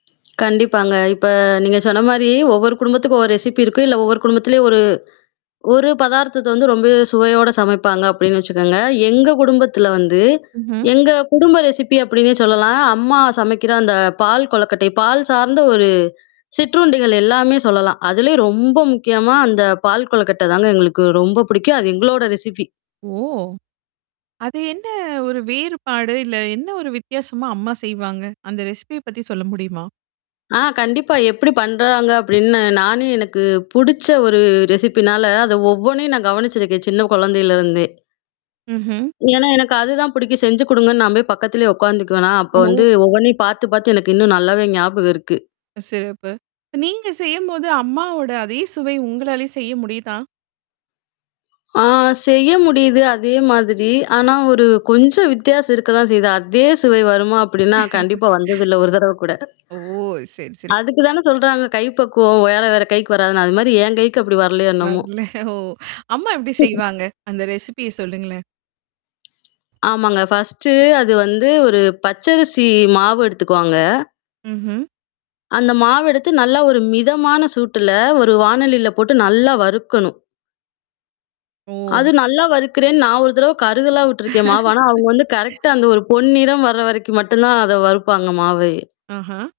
கண்டிப்பாங்க. இப்ப நீங்க சொன்ன மாரி, ஒவ்வொரு குடும்பத்துக்கும் ஒரு ரெசிப்பீ இருக்கும். இல்ல ஒவ்வொரு குடும்பத்துலயும் ஒரு ஒரு பதார்த்தத்த வந்து ரொம்பவே சுவையோட சமைப்பாங்க அப்டீன்னு வச்சுக்கோங்க. எங்க குடும்பத்துல வந்து, ம்ஹ்ம். எங்க குடும்ப ரெசிப்பீ அப்படீன்னும் சொல்லலாம். அம்மா சமைக்கிற அந்தப் பால் கொழக்கட்டை பால் சார்ந்த ஒரு சிற்றுண்டிகள் எல்லாமே சொல்லலாம். அதுலயும் ரொம்ப முக்கியமா, அந்தப் பால் கொழக்கட்டை தாங்க எங்களுக்கு ரொம்ப பிடிக்கும். அது எங்களோட ரெசிப்பீ ஓ! அது என்ன ஒரு வேறுபாடு? இல்ல என்ன ஒரு வித்தியாசமா அம்மா செய்வாங்க? அந்த ரெஸிப்பீய பத்தி சொல்ல முடியுமா? ஆ, கண்டிப்பா எப்படி பண்றாங்க அப்படின்னு நானும், எனக்குப் புடிச்ச ஒரு ரெஸிப்பீனால அத ஒவ்வொண்ணையும் நான் கவனிச்சிருக்கேன். சின்னக் கொழந்தையில இருந்தே. ம்ஹ்ம். ஏன்னா, எனக்கு அதுதான் புடிக்கும். செஞ்சு கொடுங்கன்னு நான் போய் பக்கத்துலயே உக்காந்துக்குவேனா! அப்ப வந்து ஓ. ஒவ்வொண்ணையும் பாத்துப் பாத்து எனக்கு இன்னும் நல்லாவே ஞாபகம் இருக்கு. சிறப்பு. ப்ப நீங்கச் செய்யும்போது, அம்மாவோட அதே சுவை உங்களாலயும் செய்ய முடியுதா? ஆ, செய்ய முடியுது. அதே மாதிரி. ஆனா ஒரு, கொஞ்சம் வித்தியாசம் இருக்கத்தான் செய்யுது. அதே சுவை வருமா அப்படின்னா, கண்டிப்பா வந்தது இல்லை ஒரு தரவ கூட. ஓ. சரி சரி. அதுக்குதானே சொல்றாங்க, கைப்பக்குவம் வேற வேற கைக்கு வராதுன்னு. அது மாரி என் கைக்கு அப்டி வரலையோ! என்னமோ? வரல ஓ! அம்மா எப்படி செய்வாங்க? அந்த ரெஸிப்பீய சொல்லுங்களேன். ஆமாங்க. ஃபர்ஸ்டு அது வந்து ஒரு பச்சரிசி மாவு எடுத்துக்குவாங்க. ம்ஹ்ம். அந்த மாவு எடுத்து, நல்லா ஒரு மிதமான சூட்டுல ஒரு வாணலில போட்டு நல்லா வறுக்கணும். அது ஓ. நல்லா வறுக்கிறேன்னு, நான் ஒரு தரவை கருகலாம் விட்டுருக்கேன் மாவ. ஆனா, அவங்க வந்து கரெக்ட்டா அந்த ஒரு பொன் நிறம் வர வரைக்கும் மட்டும் தான் அத வறுப்பாங்க மாவயே! ஆஹ.